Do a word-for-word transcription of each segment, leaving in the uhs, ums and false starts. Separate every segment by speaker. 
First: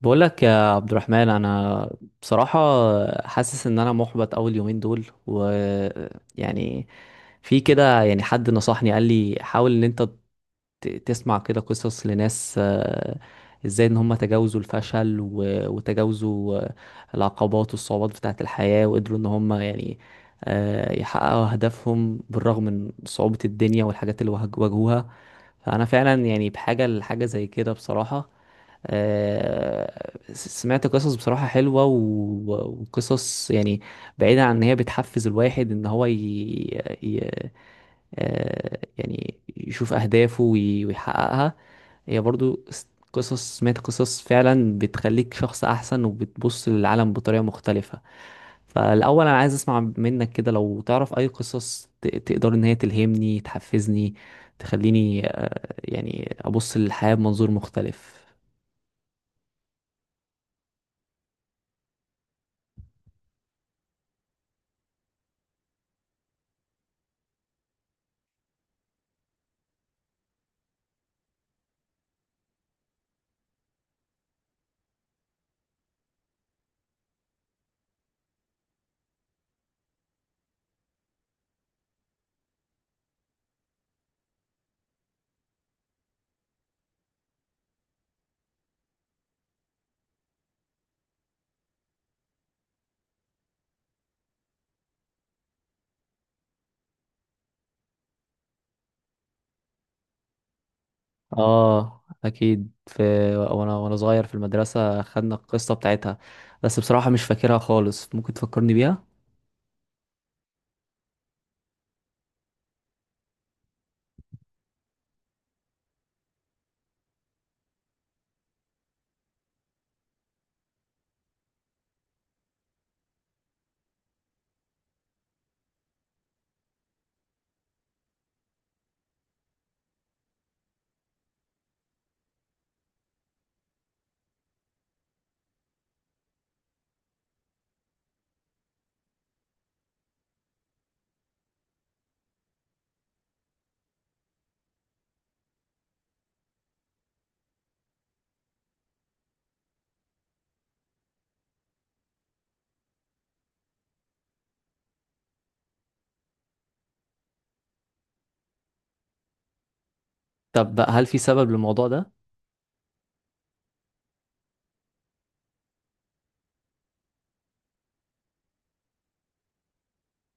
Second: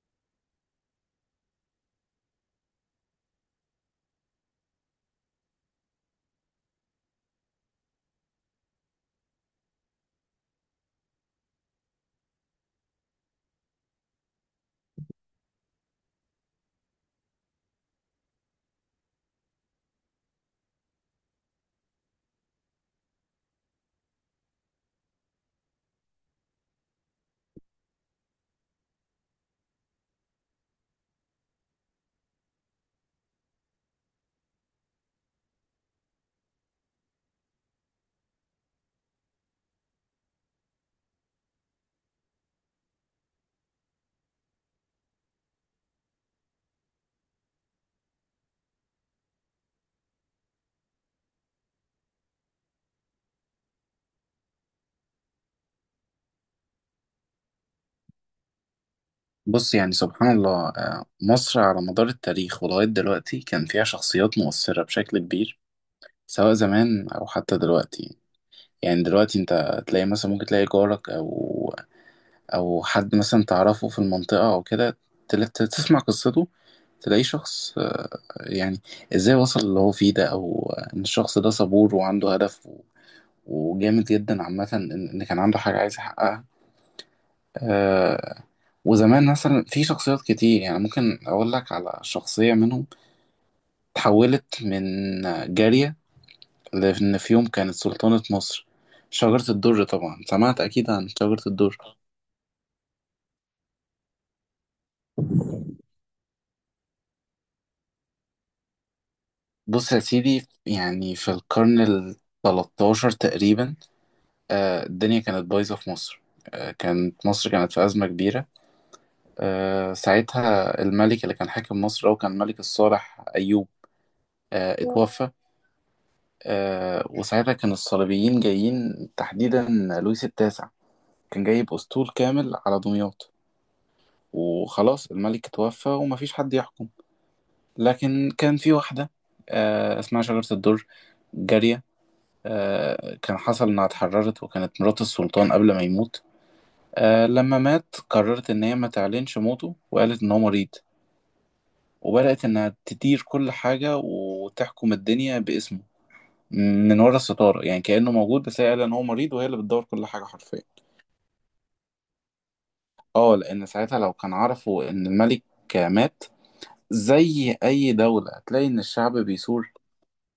Speaker 1: بقول لك يا عبد الرحمن، انا بصراحة حاسس ان انا محبط اول يومين دول. و يعني في كده. يعني حد نصحني قال لي حاول ان انت ت- تسمع كده قصص لناس، آه، ازاي ان هم تجاوزوا الفشل و- وتجاوزوا آه، العقبات والصعوبات بتاعة الحياة، وقدروا ان هم يعني آه، يحققوا اهدافهم بالرغم من صعوبة الدنيا والحاجات اللي واجه- واجهوها. فانا فعلا يعني بحاجه لحاجه زي كده بصراحه. آه، سمعت قصص بصراحة حلوة و- وقصص يعني بعيدة، عن ان هي بتحفز الواحد ان هو ي... ي... آه، يعني يشوف أهدافه وي- ويحققها. هي برضو س- قصص. سمعت قصص فعلا بتخليك شخص أحسن وبتبص للعالم بطريقة مختلفة. فالأول أنا عايز أسمع منك كده، لو تعرف أي قصص ت- تقدر إن هي تلهمني، تحفزني، تخليني آه، يعني أبص للحياة بمنظور مختلف.
Speaker 2: بص، يعني سبحان الله، آه، مصر على مدار التاريخ ولغاية دلوقتي كان فيها شخصيات مؤثرة بشكل كبير. سواء زمان أو حتى دلوقتي. يعني دلوقتي أنت تلاقي مثلا، ممكن تلاقي جارك أو أو حد مثلا تعرفه في المنطقة أو كده. تل- ت- تسمع قصته. تلاقي شخص، آه، يعني إزاي وصل اللي هو فيه ده، أو آه، إن الشخص ده صبور وعنده هدف و- وجامد جدا. عامة، إن إن كان عنده حاجة عايز يحققها آه وزمان مثلا في شخصيات كتير، يعني ممكن أقول لك على شخصية منهم تحولت من جارية، لأن في يوم كانت سلطانة مصر. شجرة الدر، طبعا سمعت أكيد عن شجرة الدر.
Speaker 1: آه أكيد في. وأنا وأنا صغير في المدرسة خدنا القصة بتاعتها، بس بصراحة مش فاكرها خالص، ممكن تفكرني بيها؟
Speaker 2: بص يا سيدي، يعني في القرن ال ثالث عشر تقريبا. آه الدنيا كانت بايظة في مصر. آه كانت مصر كانت في أزمة كبيرة. آه ساعتها الملك اللي كان حاكم مصر، هو كان الملك الصالح أيوب. آه اتوفى. آه وساعتها كان الصليبيين جايين، تحديدا لويس التاسع. كان جايب أسطول كامل على دمياط. وخلاص، الملك توفى ومفيش حد يحكم. لكن كان في واحدة، آه اسمها شجرة الدر. جارية، آه كان حصل إنها اتحررت، وكانت مرات السلطان قبل ما يموت. آه لما مات، قررت إن هي ما تعلنش موته، وقالت إن هو مريض. وبدأت إنها تدير كل حاجة وتحكم الدنيا باسمه، من ورا الستارة. يعني كأنه موجود، بس هي قال إن هو مريض، وهي اللي بتدور كل حاجة حرفيا.
Speaker 1: طب بقى، هل في سبب للموضوع ده؟
Speaker 2: اه، لأن ساعتها لو كان عرفوا إن الملك مات، زي أي دولة هتلاقي إن الشعب بيثور.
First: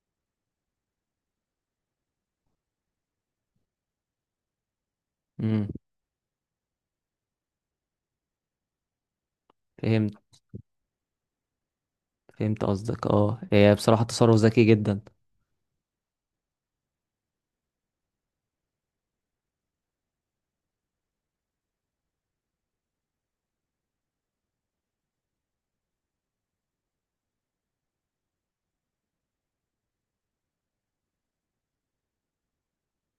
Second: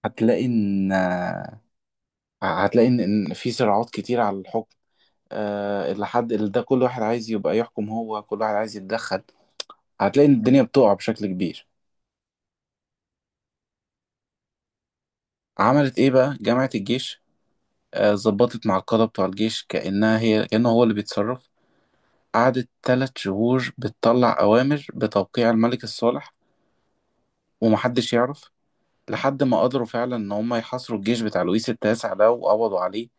Speaker 2: هتلاقي إن هتلاقي إن إن في صراعات كتير على الحكم.
Speaker 1: امم
Speaker 2: آه، اللي حد اللي ده، كل واحد عايز يبقى يحكم، هو كل واحد عايز يتدخل.
Speaker 1: فهمت.
Speaker 2: هتلاقي إن الدنيا بتقع بشكل كبير.
Speaker 1: فهمت قصدك، اه هي بصراحة تصرف ذكي جدا.
Speaker 2: عملت إيه بقى؟ جامعة الجيش. آه، ظبطت مع القادة بتوع الجيش، كأنها هي كأنه هو اللي بيتصرف. قعدت تلات شهور بتطلع أوامر بتوقيع الملك الصالح، ومحدش يعرف. لحد ما قدروا فعلا إن هم يحاصروا الجيش بتاع لويس التاسع ده، وقبضوا عليه.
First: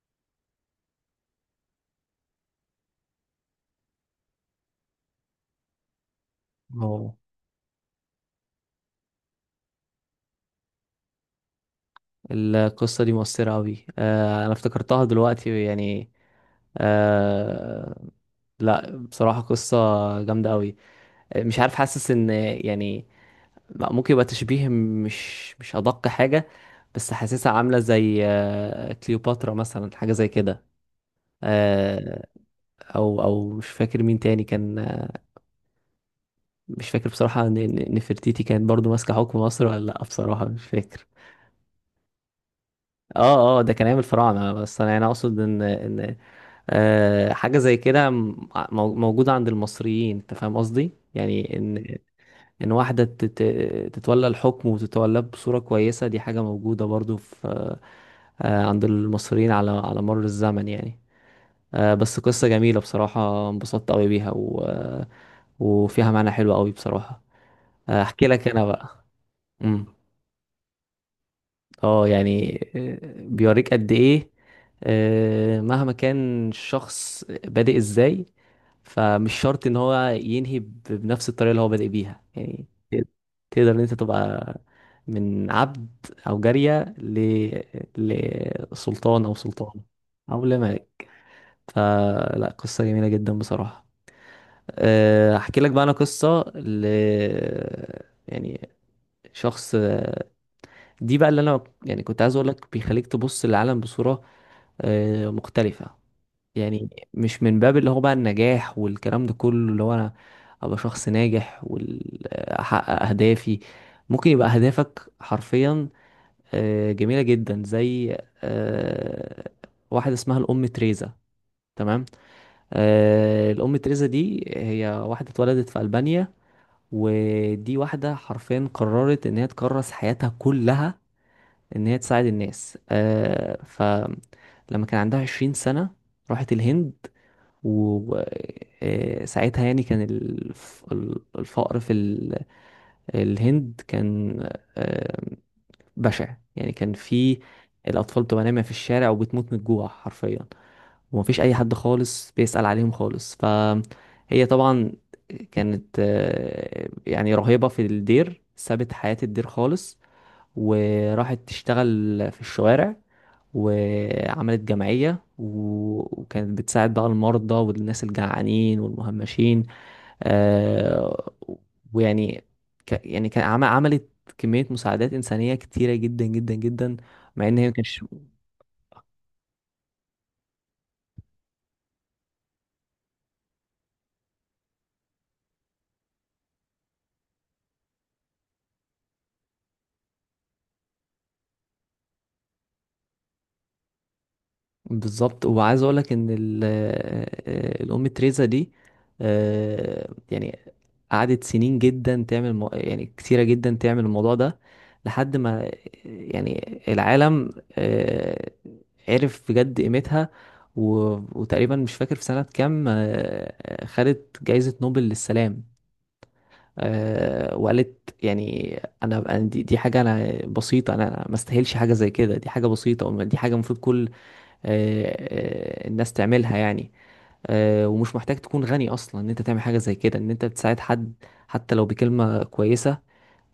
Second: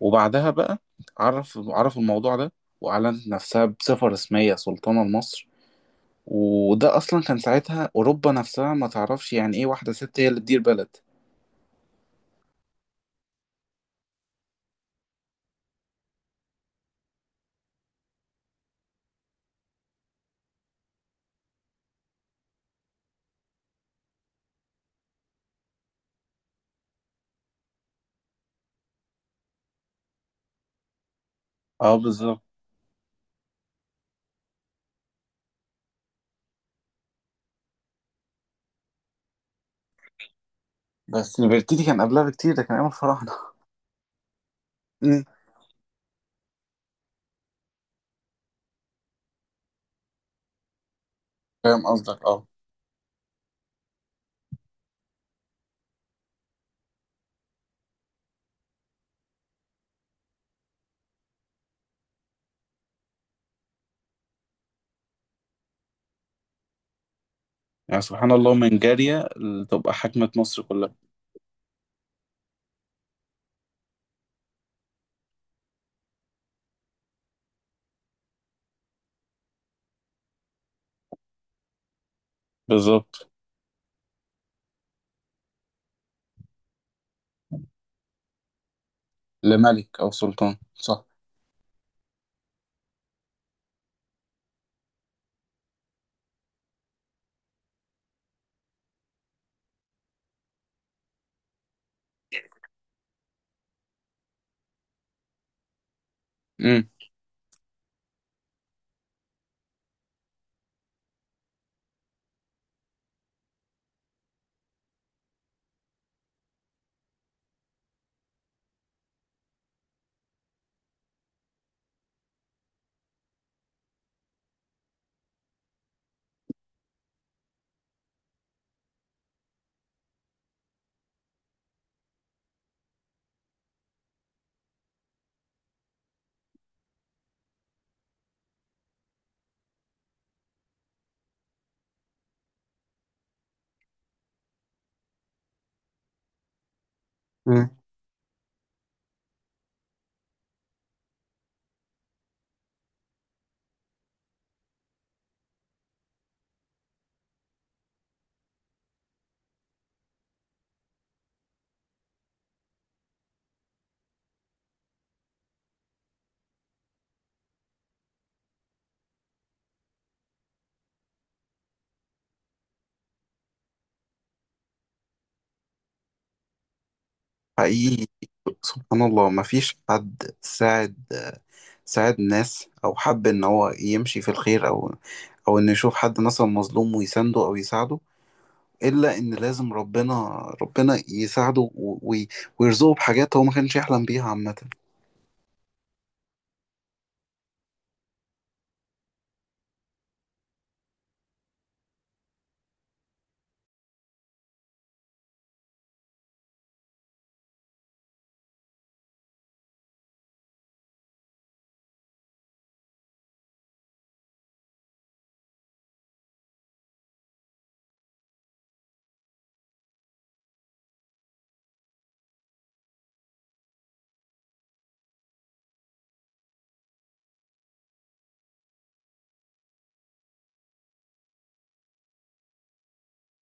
Speaker 2: وبعدها بقى عرف عرفوا الموضوع ده. وأعلنت نفسها بصفة رسمية سلطانة لمصر. وده
Speaker 1: اه
Speaker 2: أصلا كان ساعتها أوروبا نفسها ما تعرفش يعني إيه واحدة ست هي اللي تدير بلد.
Speaker 1: القصة دي مؤثرة أوي، آه أنا افتكرتها دلوقتي يعني. آه، لا بصراحة قصة جامدة أوي. آه، مش عارف، حاسس إن يعني ممكن يبقى تشبيه مش مش أدق حاجة، بس حاسسها عاملة زي آه كليوباترا مثلا، حاجة زي كده
Speaker 2: اه،
Speaker 1: آه.
Speaker 2: بالظبط.
Speaker 1: أو أو مش فاكر مين تاني كان. مش فاكر بصراحة، ن- ن- نفرتيتي كانت برضو ماسكة حكم مصر ولا لأ، بصراحة مش فاكر.
Speaker 2: بس البرتيتي كان قبلها بكتير، ده كان أيام الفراعنة.
Speaker 1: اه اه، ده كان ايام الفراعنة، بس انا يعني
Speaker 2: أمم.
Speaker 1: اقصد ان ان آه حاجة زي كده م- مو- موجودة عند المصريين، انت فاهم قصدي؟ يعني
Speaker 2: فاهم
Speaker 1: ان
Speaker 2: قصدك، اه.
Speaker 1: ان واحدة تت- تتولى الحكم وتتولاه بصورة كويسة، دي حاجة موجودة برضو في آه عند المصريين، على على مر الزمن يعني. آه بس قصة جميلة بصراحة، انبسطت قوي بيها و... وفيها معنى حلو قوي بصراحة. آه،
Speaker 2: يعني
Speaker 1: احكي
Speaker 2: سبحان
Speaker 1: لك
Speaker 2: الله،
Speaker 1: انا
Speaker 2: من
Speaker 1: بقى.
Speaker 2: جارية
Speaker 1: مم.
Speaker 2: تبقى حاكمة مصر كلها.
Speaker 1: اه يعني، آه، بيوريك قد ايه آه، مهما كان الشخص بادئ ازاي، فمش شرط ان هو ينهي ب- بنفس الطريقة اللي هو بادئ بيها، يعني ت-
Speaker 2: بالظبط.
Speaker 1: تقدر ان انت تبقى من عبد او جارية ل... لسلطان او سلطانة
Speaker 2: لملك أو
Speaker 1: او
Speaker 2: سلطان، صح.
Speaker 1: لملك. فلا، قصة جميلة جدا بصراحة. آه، احكي لك بقى انا قصة ل يعني شخص. دي بقى اللي انا يعني كنت عايز اقول لك بيخليك تبص للعالم بصورة آه، مختلفة.
Speaker 2: امم.
Speaker 1: يعني مش من باب اللي هو بقى النجاح والكلام ده كله، اللي هو انا ابقى شخص ناجح واحقق اهدافي. ممكن يبقى اهدافك حرفيا آه، جميلة جدا، زي آه، واحد اسمها الام تريزا. تمام. آه، الام تريزا دي هي واحدة اتولدت في ألبانيا، ودي واحدة حرفيا قررت ان هي تكرس حياتها كلها ان هي تساعد الناس آه. فلما كان عندها عشرين سنة راحت الهند. وساعتها يعني كان الف- الفقر في ال- الهند كان آه، بشع. يعني كان في
Speaker 2: مم.
Speaker 1: الأطفال بتبقى نايمة في الشارع وبتموت من الجوع حرفيا، ومفيش أي حد خالص بيسأل عليهم خالص. فهي طبعا كانت آه، يعني رهيبة في الدير، سابت حياة الدير خالص وراحت تشتغل في الشوارع، وعملت جمعية و- وكانت بتساعد بقى المرضى والناس الجعانين والمهمشين آه، ويعني ك- يعني كان عم- عملت كمية مساعدات إنسانية كتيرة جدا جدا جدا، مع إن هي ما كانش.
Speaker 2: حقيقي، سبحان الله، مفيش حد ساعد ساعد ناس، او حب ان هو يمشي في الخير، او او ان يشوف حد مثلا مظلوم ويسنده او يساعده، الا ان لازم ربنا، ربنا يساعده و- وي- ويرزقه بحاجات هو ما كانش يحلم بيها عامة.
Speaker 1: بالظبط. وعايز أقولك إن ال- آه، آه، الأم تريزا دي آه، يعني قعدت سنين جدا تعمل مو... يعني كتيرة جدا تعمل الموضوع ده، لحد ما يعني العالم آه، عرف بجد قيمتها و... وتقريبا مش فاكر في سنة كام، آه، آه، خدت جايزة نوبل للسلام. آه، وقالت يعني انا، أنا دي, دي حاجه انا بسيطه، انا ما استاهلش حاجه زي كده، دي حاجه بسيطه وما- دي حاجه المفروض كل آه، آه، الناس تعملها يعني. آه، ومش محتاج تكون غني اصلا ان انت تعمل حاجه زي كده، ان انت بتساعد حد حتى لو بكلمه كويسه.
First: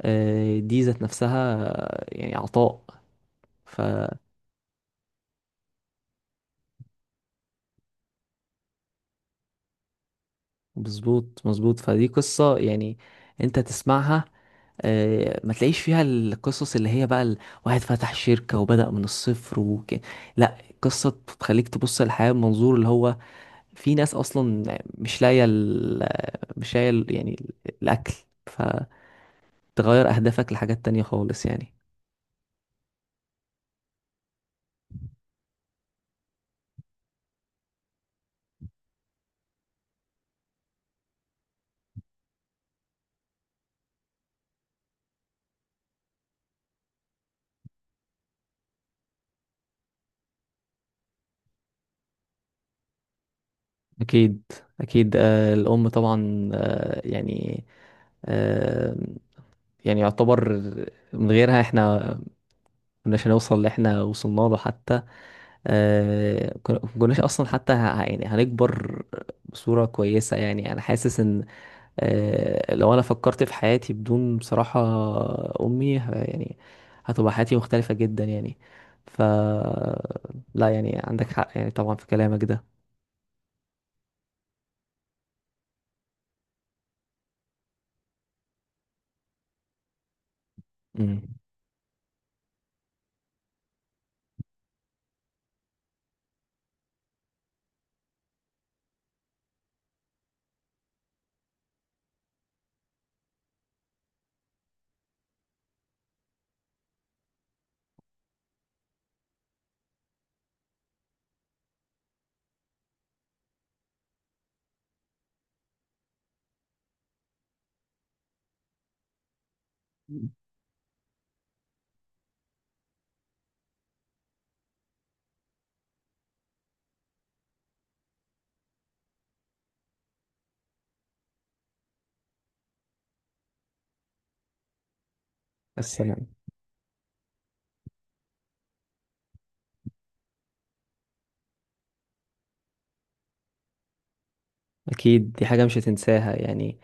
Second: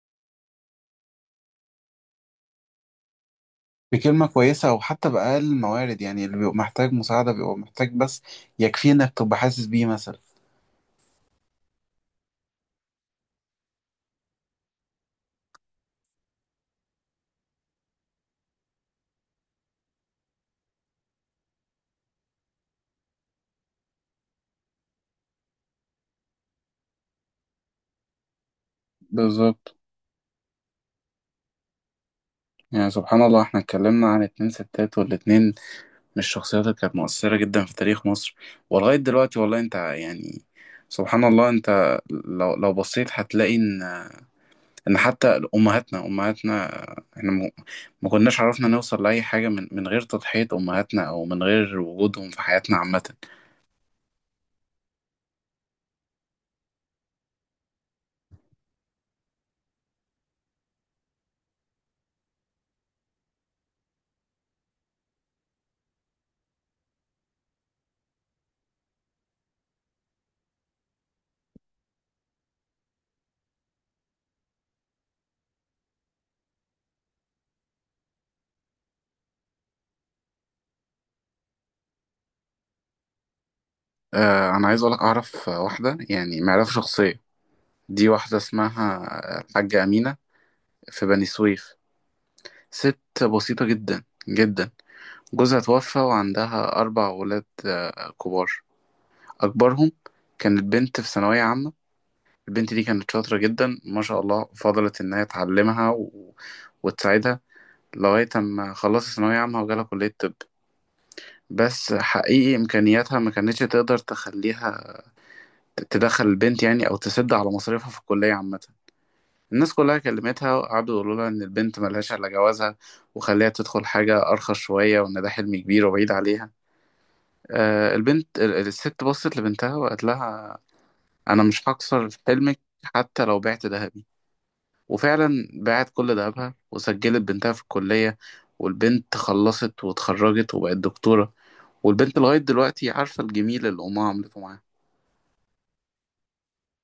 Speaker 1: آه، دي ذات نفسها آه، يعني عطاء. فمظبوط.
Speaker 2: بكلمة كويسة، او حتى بأقل الموارد. يعني اللي بيبقى محتاج مساعدة، بيبقى محتاج بس يكفيه انك تبقى حاسس بيه مثلا.
Speaker 1: مظبوط مظبوط. فدي قصه يعني انت تسمعها، آه، ما تلاقيش فيها القصص اللي هي بقى ال- واحد فتح شركه وبدأ من الصفر وك... لا، قصه بتخليك تبص للحياه بمنظور اللي هو في ناس اصلا مش لاقيه ال- مش لاقيه ال- يعني الاكل. فتغير
Speaker 2: بالظبط.
Speaker 1: اهدافك لحاجات تانية خالص يعني.
Speaker 2: يعني سبحان الله، احنا اتكلمنا عن اتنين ستات، والاتنين مش الشخصيات اللي كانت مؤثرة جدا في تاريخ مصر ولغاية دلوقتي. والله انت، يعني سبحان الله، انت لو لو بصيت هتلاقي ان ان حتى امهاتنا، امهاتنا احنا م- ما كناش عرفنا نوصل لاي حاجة من من غير تضحية امهاتنا، او من غير وجودهم في حياتنا عامة.
Speaker 1: أكيد أكيد، آه، الأم طبعا، آه، يعني آه، يعني يعتبر من غيرها احنا مكناش هنوصل اللي احنا وصلنا له. حتى آه، كنا- مكناش أصلا، حتى ه- يعني هنكبر بصورة كويسة. يعني أنا حاسس إن آه، لو أنا فكرت في حياتي بدون بصراحة أمي، ه- يعني هتبقى حياتي مختلفة جدا يعني. ف لا، يعني عندك حق يعني، طبعا، في كلامك ده.
Speaker 2: اه، انا عايز اقولك، اعرف واحدة يعني معرفة شخصية. دي واحدة اسمها الحاجة أمينة، في
Speaker 1: مم.
Speaker 2: بني سويف. ست بسيطة جدا جدا. جوزها توفى وعندها أربع ولاد آه، كبار. أكبرهم كانت بنت في ثانوية عامة. البنت دي كانت شاطرة جدا ما شاء الله. فضلت إن هي تعلمها و... وتساعدها لغاية أما خلصت ثانوية عامة وجالها كلية طب. بس حقيقي إمكانياتها ما كانتش تقدر تخليها ت- تدخل البنت، يعني، أو تسد على مصاريفها في الكلية عامة. الناس كلها كلمتها، وقعدوا يقولوا لها إن البنت ملهاش إلا جوازها، وخليها تدخل حاجة أرخص شوية، وإن ده حلم كبير وبعيد عليها. آه، البنت ال- الست بصت لبنتها وقالت لها: انا مش هكسر حلمك حتى لو بعت ذهبي. وفعلا باعت كل
Speaker 1: السلام.
Speaker 2: ذهبها وسجلت بنتها في الكلية. والبنت خلصت واتخرجت وبقت دكتورة. والبنت لغاية دلوقتي عارفة الجميل اللي أمها عملته معاها.
Speaker 1: أكيد دي حاجة مش هتنساها يعني.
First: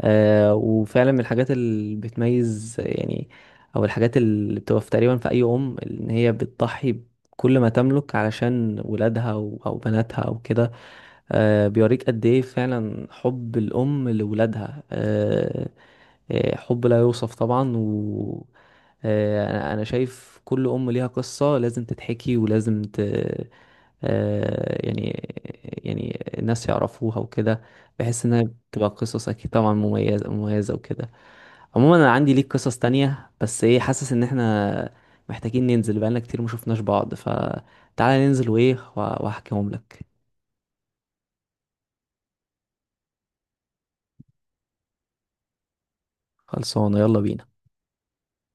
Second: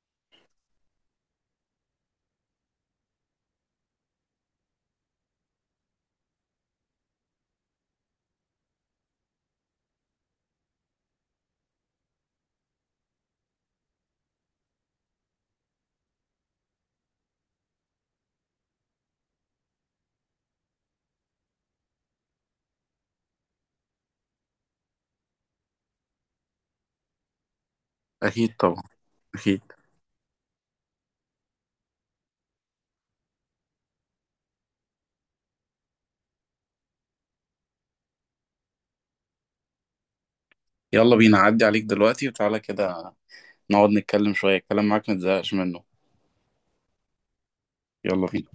Speaker 1: آه وفعلا من الحاجات اللي بتميز يعني، أو الحاجات اللي بتبقى في تقريبا في أي أم، إن هي بتضحي بكل ما تملك علشان ولادها أو أو بناتها أو كده. آه بيوريك قد إيه فعلا حب الأم لولادها. آه آه، حب لا يوصف طبعا. و آه، انا أنا شايف كل ام ليها قصة لازم تتحكي ولازم ت... آه، يعني يعني الناس يعرفوها وكده. بحس انها
Speaker 2: أكيد طبعا.
Speaker 1: بتبقى قصص اكيد
Speaker 2: أكيد.
Speaker 1: طبعا مميزة مميزة وكده. عموما انا عندي ليك قصص تانية، بس ايه حاسس ان احنا محتاجين ننزل، بقالنا كتير مشوفناش بعض، فتعالى ننزل وايه وأ- واحكيهم لك.
Speaker 2: يلا بينا، عدي عليك دلوقتي وتعالى كده نقعد نتكلم شوية، الكلام معاك متزهقش منه.
Speaker 1: خلصانة، يلا بينا.
Speaker 2: يلا بينا.